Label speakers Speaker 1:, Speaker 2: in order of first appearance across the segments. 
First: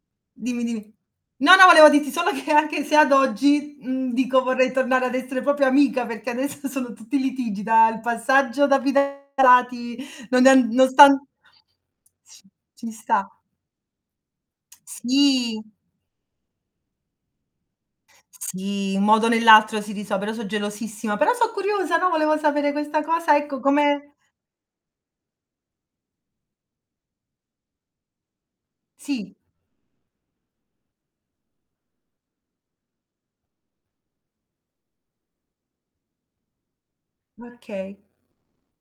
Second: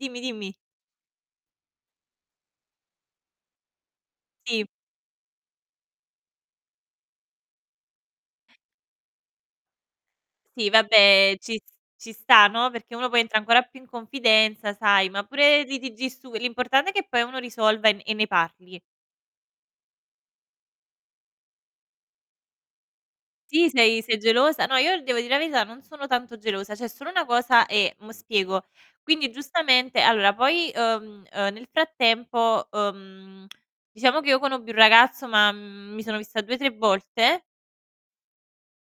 Speaker 1: Dimmi, dimmi.
Speaker 2: Dimmi, dimmi. No, no volevo dirti solo che anche se ad oggi, mhmm, dico
Speaker 1: Sì.
Speaker 2: vorrei tornare ad essere proprio amica perché adesso sono tutti litigi, da il passaggio da fidanzati non è an
Speaker 1: Sì
Speaker 2: non sta an
Speaker 1: vabbè ci s ci sta no,
Speaker 2: Ci
Speaker 1: perché uno poi
Speaker 2: sta.
Speaker 1: entra ancora più in confidenza sai, ma
Speaker 2: Sì.
Speaker 1: pure litigi stu l'importante è che poi uno risolva e n e ne parli.
Speaker 2: Sì un modo o nell'altro si riso però so' gelosissima, però so' curiosa, no, volevo sapere questa cosa, ecco
Speaker 1: Sì? Sei
Speaker 2: come
Speaker 1: sei gelosa? No io devo dire la verità, non sono tanto gelosa, c'è solo una cosa, e mo' spiego. Quindi
Speaker 2: Sì.
Speaker 1: giustamente allora poi, uhm, uhm, nel frattempo, uhm, diciamo che io conobbi un ragazzo ma, mhmm, mi sono vista 2, 3 volte.
Speaker 2: Okay.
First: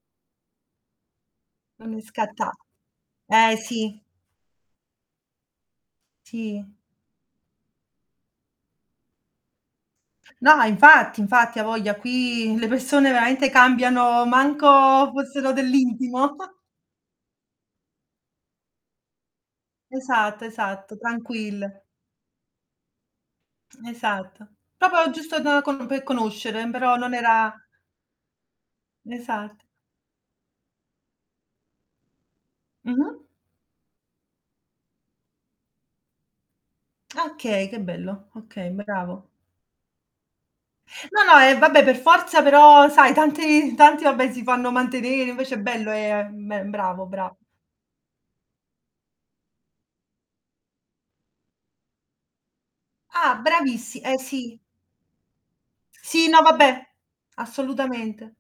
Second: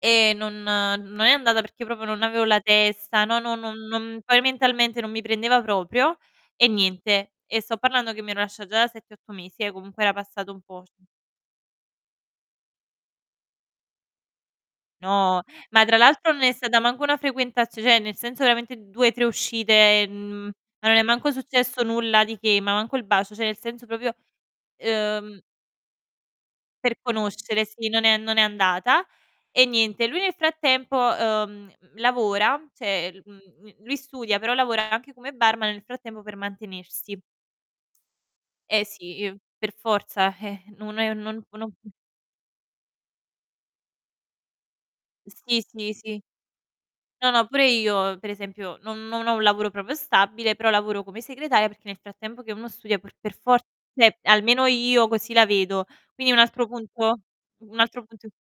Speaker 1: E non non è andata perché
Speaker 2: Non è
Speaker 1: proprio non avevo la
Speaker 2: scattato.
Speaker 1: testa, no no
Speaker 2: Eh,
Speaker 1: non
Speaker 2: sì.
Speaker 1: non poi mentalmente non mi prendeva proprio.
Speaker 2: Sì.
Speaker 1: E niente, e sto parlando che mi ero lascia già da 7, 8 mesi eh, comunque era passato un
Speaker 2: No
Speaker 1: po', c
Speaker 2: infatti, infatti. A voglia, qui le persone veramente cambiano, manco
Speaker 1: No,
Speaker 2: fossero
Speaker 1: ma tra l'altro
Speaker 2: dell'intimo.
Speaker 1: non è stata manco una frequentazio cioè nel senso, veramente 2, 3 uscite e
Speaker 2: Esatto,
Speaker 1: n non
Speaker 2: esatto,
Speaker 1: è manco
Speaker 2: tranquille.
Speaker 1: successo nulla di che, ma manco il bacio, cioè nel senso proprio,
Speaker 2: Esatto. Proprio giusto
Speaker 1: ehm
Speaker 2: da com per conoscere, mhmm, però
Speaker 1: Per
Speaker 2: non era
Speaker 1: conoscere, sì non è non è andata.
Speaker 2: Esatto.
Speaker 1: E niente, lui nel frattempo, uhm, l lavora cioè, l
Speaker 2: Mh-mh.
Speaker 1: mhmm, l lui studia però lavora anche come barman nel frattempo per mantenersi.
Speaker 2: Okay, che bello. Okay,
Speaker 1: Eh sì
Speaker 2: bravo.
Speaker 1: i per forza. Eh, non è
Speaker 2: No, no.
Speaker 1: non c
Speaker 2: Eh,
Speaker 1: non cu
Speaker 2: vabbè per forza però sai tanti tanti vabbè si fanno mantenere, invece è
Speaker 1: Sì,
Speaker 2: bello
Speaker 1: sì, sì.
Speaker 2: è è me bravo,
Speaker 1: No
Speaker 2: bravo.
Speaker 1: no, pure io, per esempio, non non ho un lavoro proprio stabile, però lavoro come segretaria perché nel frattempo che uno studia pur per
Speaker 2: Ah,
Speaker 1: for
Speaker 2: bravissi eh
Speaker 1: cioè
Speaker 2: sì.
Speaker 1: almeno io così la vedo.
Speaker 2: Sì,
Speaker 1: Quindi un
Speaker 2: no
Speaker 1: altro
Speaker 2: vabbè.
Speaker 1: punto un altro punto in
Speaker 2: Assolutamente.